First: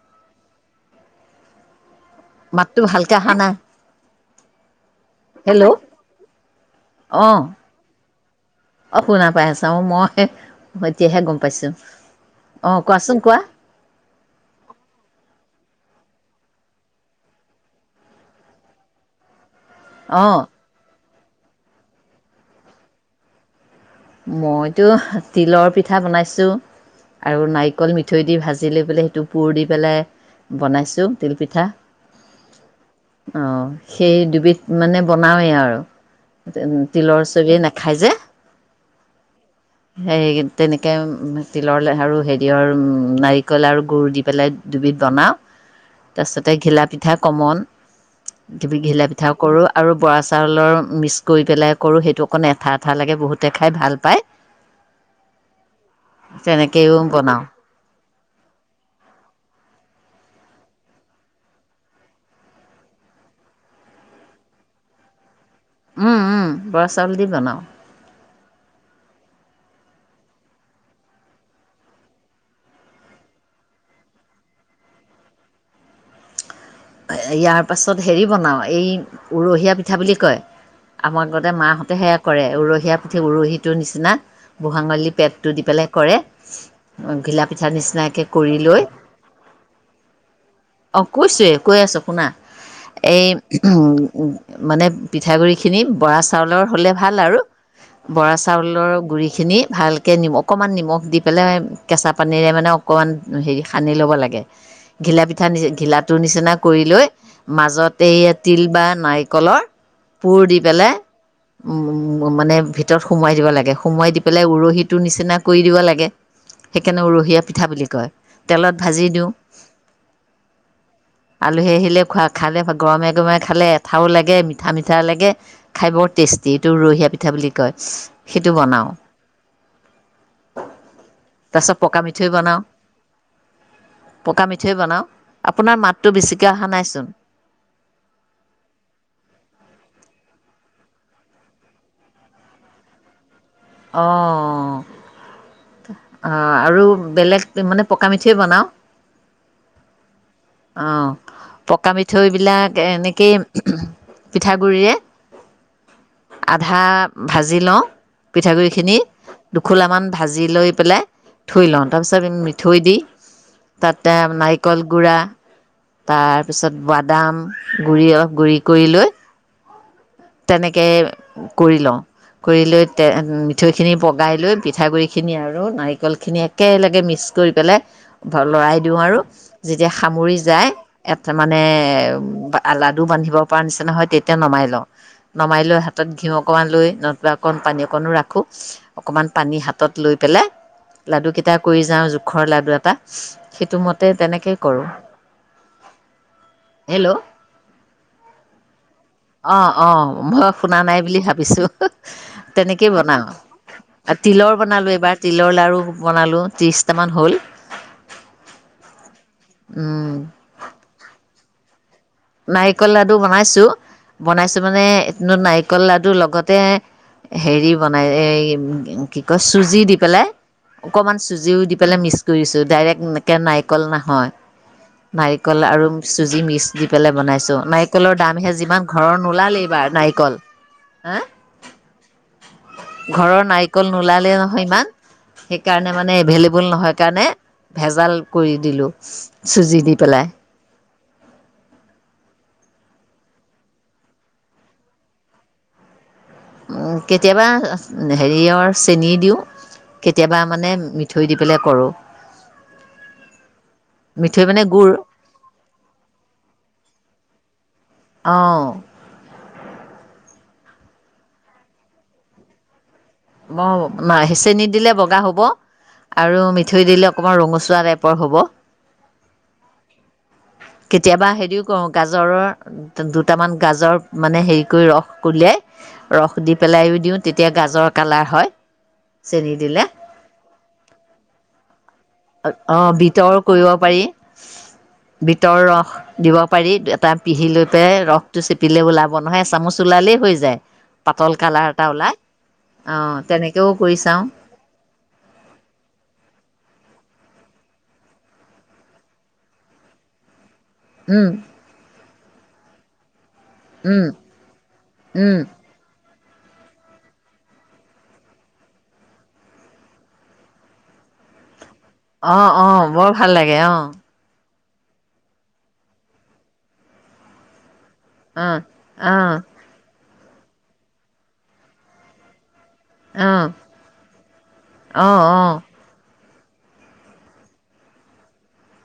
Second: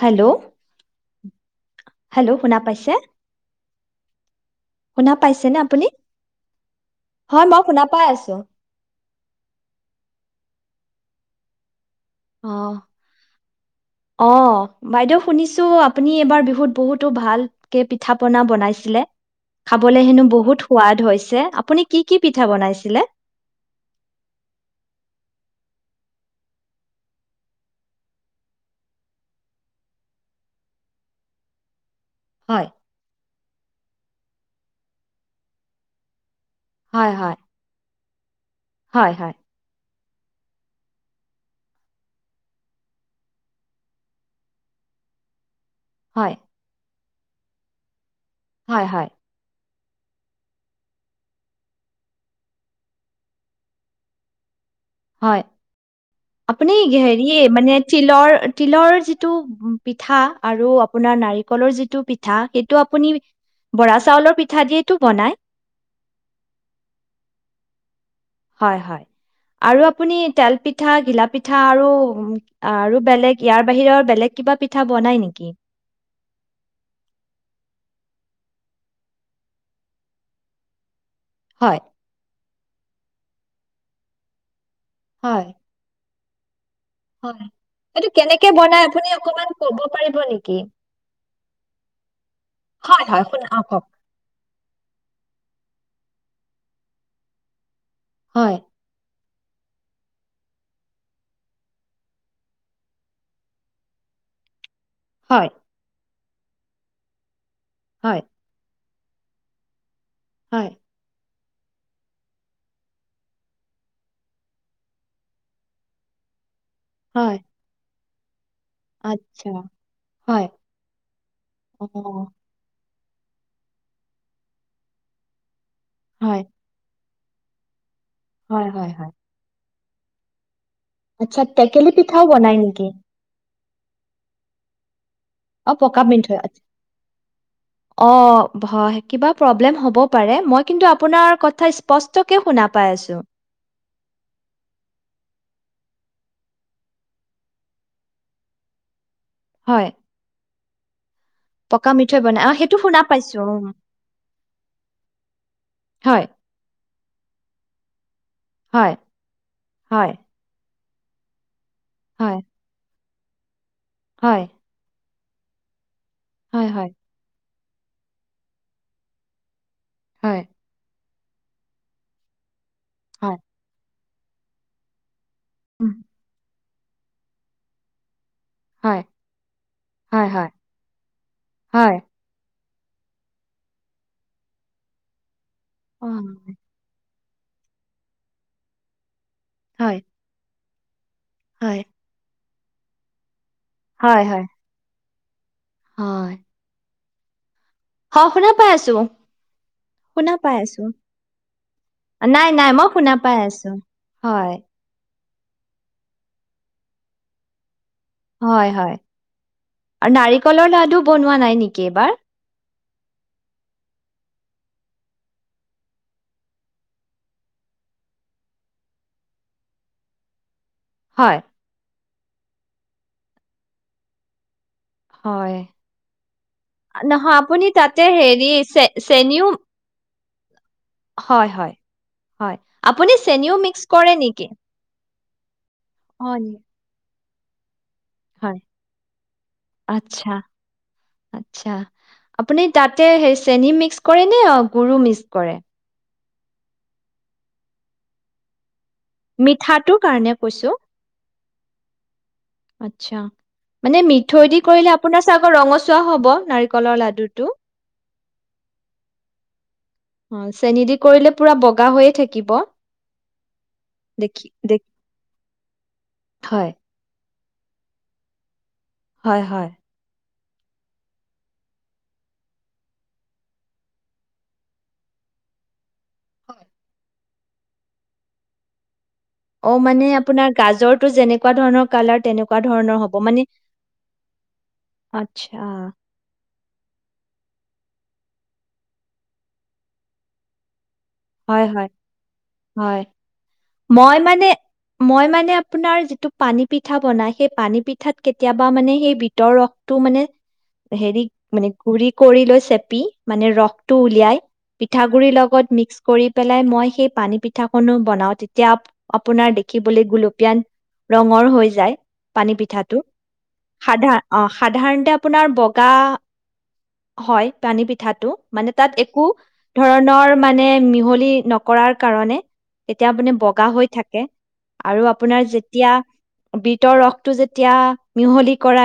Hello hello শুনা মাতটো পাইছে ভালকে আহা নাই। শুনা পাইছেনে হেল্ল'অ', আপুনি হয় মই শুনা পাই আছো শুনা পাই আছা অ', মই মই এতিয়াহে গম পাইছো। অ', অ', বাইদেউ শুনিছ ত' আপুনি এইবাৰ বিহুত বহুতো ভালকে পিঠা পনা বনাইছিলে। খাবলে হেনো অঁ বহুত সোৱাদ হৈছে। যে আপুনি কি কি পিঠা বনাইছিলে? মইতো তিলৰ পিঠা বনাইছো আৰু নাৰিকল মিঠৈ দি ভাজি লৈ পেলাই সেইটো পুৰ দি পেলাই বনাইছো তিল পিঠা। হয় অহ। সেই দুবিধ মানে বনাওেই আৰু। হয় তিলৰ হয় চবিয় নাখায় যে। হয়, হয়। সে তেনেকে তিলৰ আৰু হেৰিয়ৰ নাৰিকল আৰু গুৰ দি পেলাই দুবিধ বনাওঁ। তাৰ হয় পিছতে ঘিলা পি থা কমন কিবি হয় ঘিলা হয় পিঠাও কৰোঁ। আৰু বৰা চাউলৰ মিক্স কৰি পেলাই কৰোঁ সেইটো অকণ এঠা এঠা লাগে বহুত। দেখাই ভাল পায়। হয় আপুনি তেনেকৈও হেৰি বনাওঁ মানে তিলৰ তিলৰ যিটো পিঠা আৰু আপোনাৰ নাৰিকলৰ যিটো পিঠা সেইটো আপুনি বৰা চাউলৰ পিঠা দিয়েইটো বনায় উম উম বৰা চাউল দি বনাওঁ হয় হয়। আৰু আপুনি তেলপিঠা ঘিলাপিঠা আৰু। আৰু বেলেগ ইয়াৰ বাহিৰেবব বেলেগ কিবা পিঠা বনাই নেকি ইয়াৰ পাছত হেৰি বনাওঁ এই উৰহীয়া পিঠা বুলি কয় আমাৰ ঘৰতে হয়। মাহঁতেহে কৰে উৰহী কঠিয়া পুঠি উৰহিটোৰ নিচিনা বুঢ়া আঙুলী হয়, পেটটো দি পেলাই কৰে ঘিলা হয় পিঠাৰ এইটো নিচিনাকৈ কেনেকে কৰি লৈ বনাই আপুনি অকমান কব পাৰিব নেকি? অঁ কৈছোঁৱেই কৈ আছো শুনা হয়, এ হয়, শুনা অ', কওক। মানে পিঠাগুড়ি খিনি বৰা চাউলৰ হ'লে ভাল আৰু বৰা হয়, চাউলৰ গুৰি খিনি ভালকৈ নি অকণমান নিমখ দি পেলাই কেঁচা পানীৰে মানে অকণমান হেৰি সানি ল'ব লাগে। ঘিলা পিঠা হয়, নি ঘিলাত তো নিচিনা কৰি লৈ মাজত হয়, এইয়া তিল বা নাৰিকলৰ পোৰ দি হয়, পেলাই উ মানে ভিতৰত সোমোৱাই দিব লাগে সোমোৱাই দি পেলাই উৰহিটোৰ নিচিনা কৰি দিব লাগে সেইকাৰণে হয়, উৰহীয়া পিঠা বুলি কয় তেলত ভাজি দিওঁ আচ্ছা হয় আলহী অ', আহিলে খোৱা খালে ভাল গৰমে গৰমে খালে এঠাও লাগে মিঠা মিঠা লাগে। খাই বৰ হয়, টেষ্টি এইটো উৰহীয়া পিঠা পিঠা বুলি কয়। সেইটো হয় হয় বনাওঁ হয় আচ্ছা তাৰপিছত টেকেলি পকা পিঠাও মিঠৈ বনাই বনাওঁ নেকি পকা মিঠৈ বনাওঁ। অ', আপোনাৰ মাত পকা মিঠৈ। অ--হয়--কিবা প্ৰব্লেম হব। পাৰে মই কিন্তু আপোনাৰ স্পষ্টকে শুনা পাই আছোঁ অ অ আৰু বেলেগ মানে পকা মিঠে বনাওঁ হয় অ। পকা মিঠৈ বনাই অ মিঠৈবিলাক সেইটো শুনা এনেকেই পাইছো উম [unintelligible] পিঠাগু়িৰে হয় আধা ভাজি লওঁ। পিঠা গুৰি হয় খিনি দুখোলা মান হয় ভাজি লৈ পেলাই থৈ লওঁ তাৰপিছত আমি হয় মিঠৈ দি তাতে হয় নাৰিকল গুড়া, তাৰ হয় পিছত হয় বাদাম গুৰি অলপ গুৰি কৰি লৈ হয় তেনেকে কৰি লওঁ কৰিলৈ হয় মিঠৈখিনি প গাই লৈ পিঠাগুৰি সেইখিনিয়ে আৰু উম নাৰিকলখিনিয়ে একেলগে মিক্স কৰি পেলাই ধৰ লৰাই দিওঁ হয় আৰু যেতিয়া হয় সামৰি হয় যায় এট মানে হয় আ লাডু বান্ধিব পৰা নিচিনাহয় তেতিয়া নমাই লওঁ। নমাই লৈ, অ হাতত ঘিউ অকণমান লৈ ন, কিবা অকণ পানী অকণো ৰাখোঁ অকণমান পানী হাতত হয় লৈ পেলাই লাডুকেইটা হয় কৰি যাওঁ জোখৰ লাডু আৰু এটা সেইটো মতে হয় হয় তেনেকেই কৰোঁ। হয়', - হেল্ল' অ শুনা পাই আছো। অহ ', - অহ', মই পাই শুনা আছো নাই বুলি ভাবিছো, নাই নাই মই তেনেকেই শুনা বনাও পাই আছো আৰু হয় তিলৰ বনালো এইবাৰ তিলৰ লাৰ়ু বনালোঁ ত্ৰিছটামান হ'ল। হয় -হয় উম আৰু নাৰিকলৰ লাডু বনোৱা নাই নেকি? কেইবাৰ নাৰিকল লাডু বনাইছো বনাইছো মানে নাৰিকল লাডু লগতে হেৰি বনাই এই কি কয় চুজি দি পেলাই অকমান হয় চুজিও দি পেলাই মিক্চ, কৰিছো ডাইৰেক্ট এনেকে নাৰিকল নহয়, হয় নাৰিকল আৰু চুজি মিস দি পেলাই নহয় বনাইছোঁ আপুনি তাতে নাৰিকলৰ হেৰি দামহে চে যিমান ঘৰৰ চেনিও নোলাল এইবাৰ নাৰিকল হা হয় হয় হয় আপুনি ঘৰৰ চেনিও মিক্স নাৰিকল কৰে নোলালে নেকি নহয় ইমান সেইকাৰণে মানে হয় নি- এভেইলেবল নহয় কাৰণে ভেজাল কৰি হয় দিলোঁ চুজি দি পেলাই আচ্ছা আচ্ছা আপুনি তাতে সেই চেনি মিক্স কৰে নে গৰু মিক্স কৰে উ কেতিয়াবা হেৰিয়ৰ চেনি দিওঁ মিঠটোৰ কাৰণে কেতিয়াবা কৈছো মানে মিঠৈ দি পেলাই কৰোঁ আচছা মানে মিঠৈ মানে দি গুড় কৰিলে আপোনাৰ চ আকৌ ৰঙচুৱা হব নাৰিকলৰ লাডুটো অঁ অ চেনি দি কৰিলে পুৰা বগা হৈয়ে থাকিব অ দেখি হেচেন দে দিলে বগা হ'ব আৰু হয়। মিঠৈ দিলওক অকণাৰ ৰঙচুৱা টাইপৰ হ'ব হয় হয় কেতিয়াবা হেৰিও কৰো গাজৰৰ দুটামান গাজৰ মানে হেৰি কৰি ৰস উলিয়াই ৰস দি পেলাইও দিওঁ তেতিয়া গাজৰ কালাৰ হয় চেনি অ দিলে মানে আপোনাৰ গাজৰটো যেনে তেকুৱা ধৰণৰ কালাৰ তেনেকুৱা অ ধৰণৰ হ'ব বিতৰ মানে কৰিব পাৰি আচ্ছা বিতৰ ৰস দিব পাৰি এটা পিহি লৈ পেলাই ৰস টো চেপিলে ওলাব নহয় এচামুচ ওলালেই হৈ যায় পাতল হয় কালাৰ এটা হয় ওলাই হয় অ' তেনেকেও কৰি মই চাওঁ মানে মই মানে আপোনাৰ যিটো পানী পিঠা বনাই সেই পানী পিঠাত কেতিয়াবা মানে সেই বিতৰ ৰসটো মানে হেৰি উম, মানে ঘৰি কৰি লৈ চেপি মানে ৰসটো উম, উলিয়াই পিঠ গুৰি উম, লগত মিক্স পেলাই মই সেই পানী পিঠা খো বনাও তেতিয়া আপোনাৰ দেখিবলৈ গলপীয়ান ৰঙৰ হৈ যায় অঁ পানী অঁ পিঠাটো বৰ ভাল লাগে আহ সাধা অ সাধাৰণতে আপোনাৰ বগা হয় পানী পি পিঠাটো অ', মানে তাত একো অ', ধৰণৰ মানে মিহলি নকৰাৰ কাৰণে তেতিয়া আপুনি অ', বগা হৈ থাকে আৰু অ', আপোনাৰ অ', যেতিয়া বিটৰ ৰসটো যেতিয়া মিহলি কৰা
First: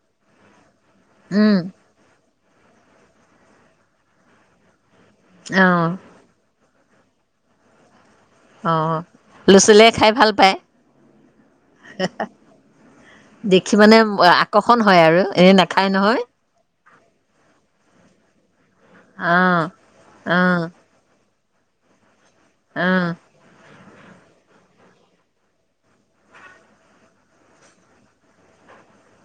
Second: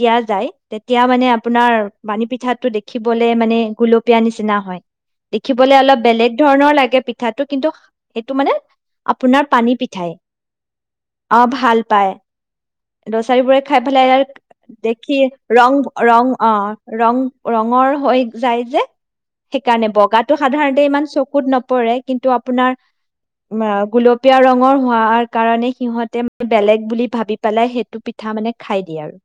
দিয়া যায় তেতিয়া মানে উম, আপোনাৰ বাানী প পিঠাটো দেখিবলে মানে গুলপীয়া নিচিনা হয়। দেখিবলে অ', অলপ বেলেগ ধৰণৰ লাগে পিঠাটো কিন্তু সেইটো মানে অ', আপোনাৰ ল'ৰা পানী ছোৱালীয়ে পিঠাই খাই ভাল পায় অ', ভাল পায়, দচাৰীবোৰে দেখি খাই মানে পেলাইাৰ আকৰ্ষণ হয় দেখি আৰু এনেই ৰং নাখায় নহয় ৰং অ'। ৰং ৰঙৰ হৈ যায় যে। অ', সেইকাৰণে বগাটো অ', সাধাৰণতে ইমান চক চকুত নপৰে কিন্তু আপোনাৰ অ', গুলপীয়া ৰঙৰ হোৱাৰ কাৰণে সিহঁতে বেলেগ বুলি ভাবি পেলাই সেইটো পিঠা মানে খাই দিয়ে আৰু।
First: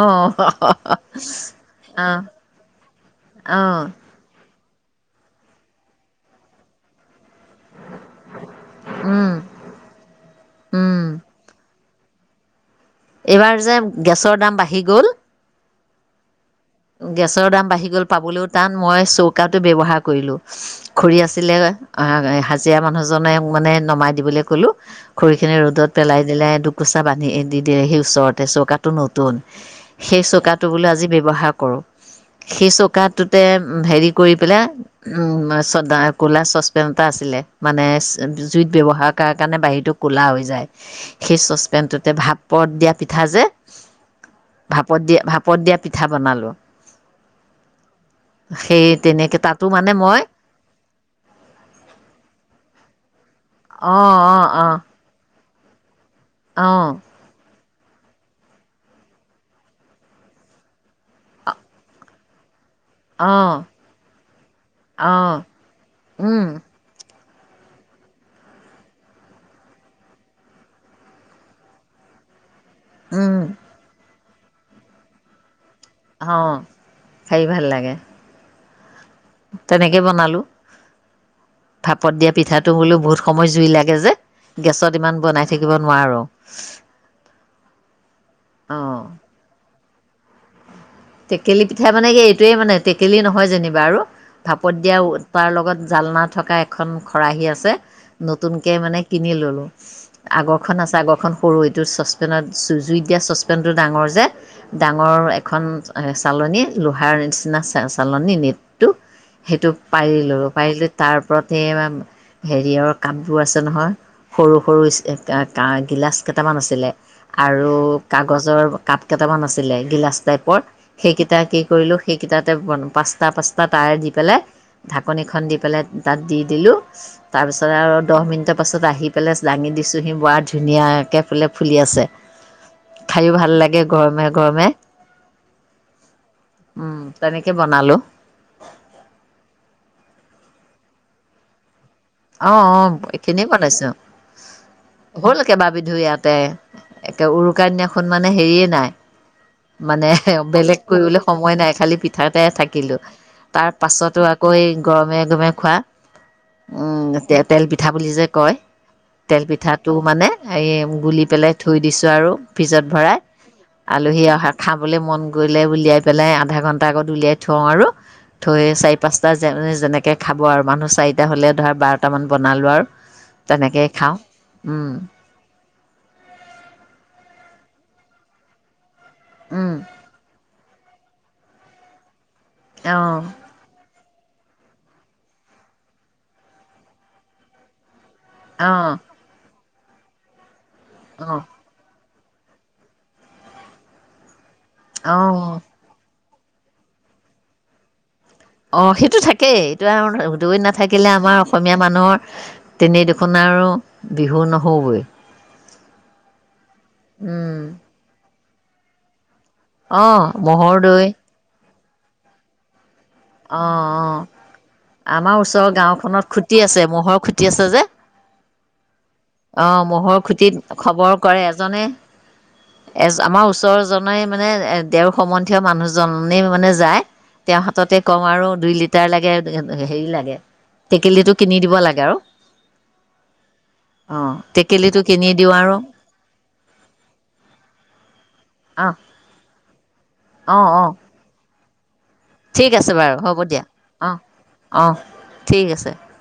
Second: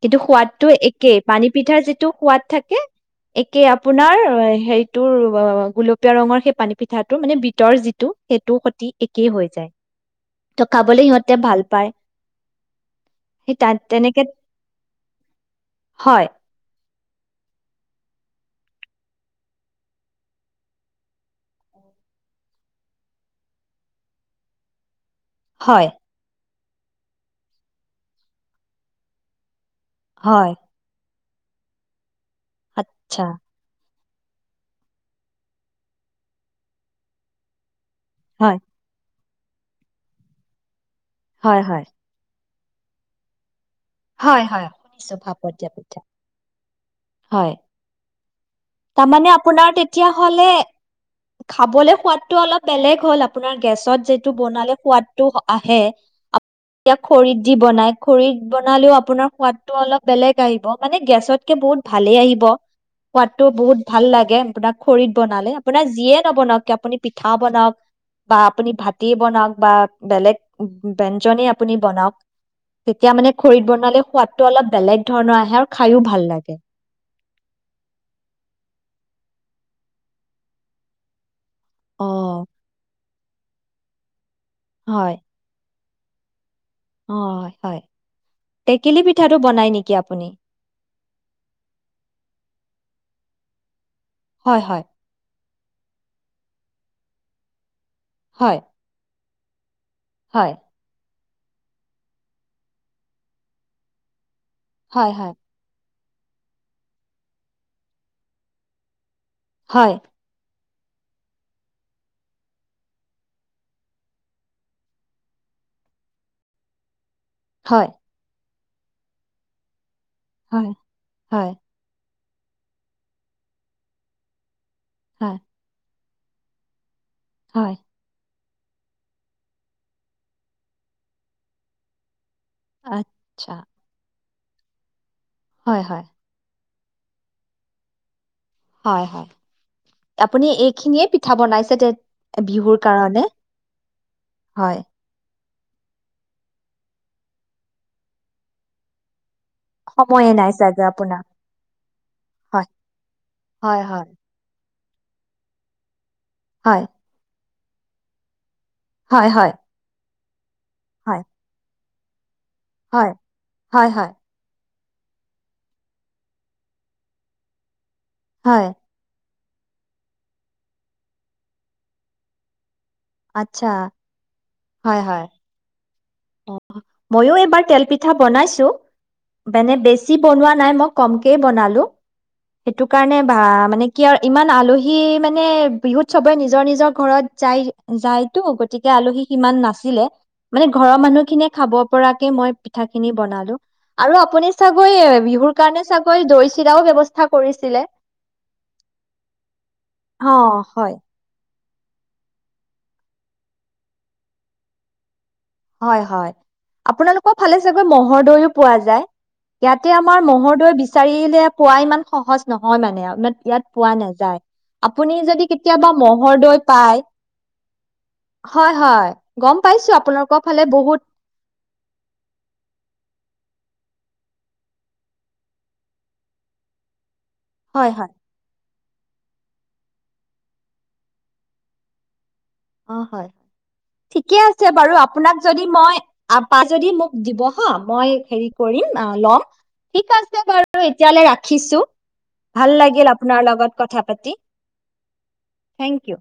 কিন্তু সোৱাদটো একেই। পানী পিঠাৰ যিটো অ', সোৱাদ থাকে, অ', একেই অ', আপোনাৰ হেইত তৰ গুল পিয়া ৰঙৰ সেই পানী পিঠাটো মানে বি গীতৰ যিটো সেইটোৰ সতি উম, একেই হৈ যায়, ত' উম, খাবলে সিহঁতে ভাল পায়। সেই এইবাৰ তাত যে তেনেকে গেছৰ দাম বাঢ়ি গ'ল। হয়। গেছৰ দাম বাঢ়ি গল, পাবলৈও টান, মই চৌকাটো ব্যৱহাৰ কৰিলো। খৰি আছিলে, হা হাজিৰা মানুহজনে মানে নমাই দিবলৈ কলো খৰিখিনি হয় ৰ'দত পেলাই দিলে কুচা বান্ধি দি দিয়ে সেই ওচৰতে চৌকাটো নতুন সেই হয় চোকা টো বোলে আজি ব'হাগ কৰোঁ। সেই আচ্ছা চৌকাটোতে হেৰি কৰি পেলাই উম, চা ক'লা চচপেন এটা আছিলে মানে হয় জুইত ব্যৱহাৰ তাৰ কাৰণে বাহিৰটো ক'লা হৈ যায়। সেই হয় হয় চচপেনটোতে ভাত পদ দিয়া পিঠা যে। ভাপত দিয়া ভাপত দিয়া পিঠা বনালোঁ। হয় সেই তাৰ মানে তেনেকে তাতো আপোনাৰ মানে তেতিয়া মই হ'লে খাবলৈ সোৱাতটো অলপ বেলে শেষ হ'ল আকৌ আপোনাৰ গেছত অঁ যিটো অঁ অঁ বনালে সোৱাদটো হ আহে অঁ এতিয়া খৰিত যি বনাই খৰি বনালেও আপোনাৰ সোৱাদটো অলপ বেলেগ আহিব মানে, গেছতকে বহুত ভালে আহিব। সোৱাদটো অঁ বহুত ভাল লাগে, আপোনাৰ খৰিত বনালে, আপোনাৰ যিয়ে অঁ নবনাওঁক কিয় আপুনি পিঠা বনাওঁক, বা আপুনি ভাতি বনাওঁক বা বেলেগ ব্যঞ্জনে আপুনি বনাওঁক তেতিয়া মানে বনালে সোৱাদটো অলপ বেলেগ ধৰণৰ আহে আৰু খায়ো ভাল লাগে অ', খাই ভাল লাগে। তেনেকে বনালো। অ ভাপত দিয়া পিঠাটো বোলো বহুত সময় জুই লাগে যে। গেছত ইমান হয় বনাই থাকিব নোৱাৰো। অ', হয়, টেকেলি অঁ পিঠাটো বনায় নেকি আপুনি? টেকেলি পিঠা মানে এই এইটোৱে মানে, টেকেলি নহয় যেনিবা আৰু হয় ভাপত হয় দিয়াউ তাৰ লগত জালনা থকা এখন খৰাহী আছে। হয় নতুনকে মানে কিনি ল'লোঁ। হয় আগৰখন আছে, আগৰখন সৰু এইটো চচপেনত জু-জুইত দিয়া চচপেনটো ডাঙৰ যে। হয় ডাঙৰ হয় এখন চালনী, লোহাৰ নিচিনা চ চালনী, নেটটো। সেইটো হয় পাৰিলোঁ। পাৰিলে তাৰ ওপৰতে [unintelligible] হেৰিয়ৰ কাপবোৰ আছে নহয়, সৰু, সৰু ষ্টে এ গা গিলাচ কেইটামান আছিলে। আৰু হয় কাগজৰ কাপ কেইটামান আছিলে, গিলাচ টাইপৰ হয় কেইটা হয় কি কৰিলোঁ সেইকেইটাতে বন, পাঁচটা, পাঁচটা তাৰে দি পেলাই হয় ঢাকনিখন দি পেলাই তাক দি দিলোঁ। তাৰপিছত হয় আৰু দহ মিনিটত পাছত আহি পেলাই দাঙি দিছোঁহি ৱা, ধুনীয়াকৈ একে ফুলে ফুলি আছে। খাইয়ো ভাল আচ্ছা, লাগে গৰমে গৰমে হয় হয় উম তেনেকে বনালো। হয় হয় আপুনি এইখিনিয়ে পিঠা বনাইছে তে- অ, বিহুৰ অ কাৰণে? এইখিনি বনাইছো, হয়, হল। কেবা বিধো ইয়াতে একে উৰুকা দিনাখন মানে হেৰিয়ে নাই। মানে সময়ে নাই বেলেগ চাগে কৰিবলৈ আপোনাৰ। সময় নাই খালি পিঠাতে হয়, থাকিলো তাৰ হয়, হয়, পাছতো আকৌ এই গৰমে গৰমে খোৱা। হয়, ও টেট। তেল পিঠা বুলি যে কয় - হয়, তেল হয়, পিঠাটো মানে - হেৰি হয়, গুলি পেলাই থৈ দিছ। [unintelligible] ফ্ৰিজত হয়, ভৰাই হয়, হয়, আলহী অহাক খাবলৈ মন গৈলে উলিয়াই পেলাই আধা ঘণ্টা আগত উলিয়াই থওঁ আৰু। হয়, থৈয়ে চাৰি পাঁচ বা যে যেনেকে খাব আৰু মানুহ চাৰিটা হ'লে [unintelligible] বাৰটামান বনালোঁ আৰু। আচ্ছা, তেনেকেই খাওঁ। উম। হয়, হয়। ময়ো এইবাৰ তেল পিঠা বনাইছো। উম, বেনে বেছি বনোৱা নাই মোক কমকে বনালো। সেইটো কাৰণে অ', বা মানে কিয় ইমান আলহী মানে বিহুত চবে নিজৰ নিজৰ ঘৰত যায়, যায়। টো গতিকে অ', আলহী সিমান নাচ [unintelligible] মানে ঘৰৰ অ', মানুহখিনিয়ে খাব। পৰাকে মই, পিঠা- খিনি বনালো। আৰু আপুনি, চাগৈয়ে বিহুৰ অ'। কাৰণে চাগ, - ঐ দৈ চিৰাও ব্যৱস্থ [unintelligible] কৰিছিলে? অ সেইটো থাকেই অ [unintelligible] দৈ হয় নাথাকিলে আমাৰ - অসমীয়া মানুহৰ তেনেই দুখ আৰু বিহু নহবই হয় হয়, আপোনালোকৰ ফালে চাগৈ মহ'ৰ দৈও পোৱা যায়। ইয়াতে আমাৰ অঁ মহৰদৈ ম'হৰ দৈ বিচাৰিলে পুৱা ইমান সহজ নহয় মানে আৰু। ইমান ইয়াত অঁ পোৱা অঁ নাযায়, আপুনি আমাৰ যদি ওচৰৰ কেতিয়াবা গাঁওখনত ম'হৰ খুটি দৈ আছে পায়, ম'হৰ খুটি আছে যে হয় হয়। গম অঁ পাইছো, ম'হৰ আপোনালোকক খুটিত খবৰ কৰে এজনে, এজ আমাৰ ওচৰ জনে মানে, এ দেওৰ সম্বন্ধীয় মানুহজনেই মানে যায়। তেওঁ হয়, হাতততে হয়। কওঁ আৰু দুই লিট টাৰ লাগে, এব হেৰি লাগে, টেকেলিটো কিনি দিব লাগে আৰু। অ হয়। অঁ ঠিকে আছে বাৰু টেকেলিটো কিনি আপোনাক দিওঁ যদি আৰু মই আ পা যদি মোক দিব হা, মই হেৰি কৰিম অঁ আ লম, ঠিক আছে অঁ বাৰু অঁ এতিয়ালৈ ৰা খিছো। ভাল ঠিক আছে লাগিল বাৰু হ'ব আপোনাৰ দিয়া লগত কথা অঁ পাতি, অঁ ঠিক আছে থেংক ইউ।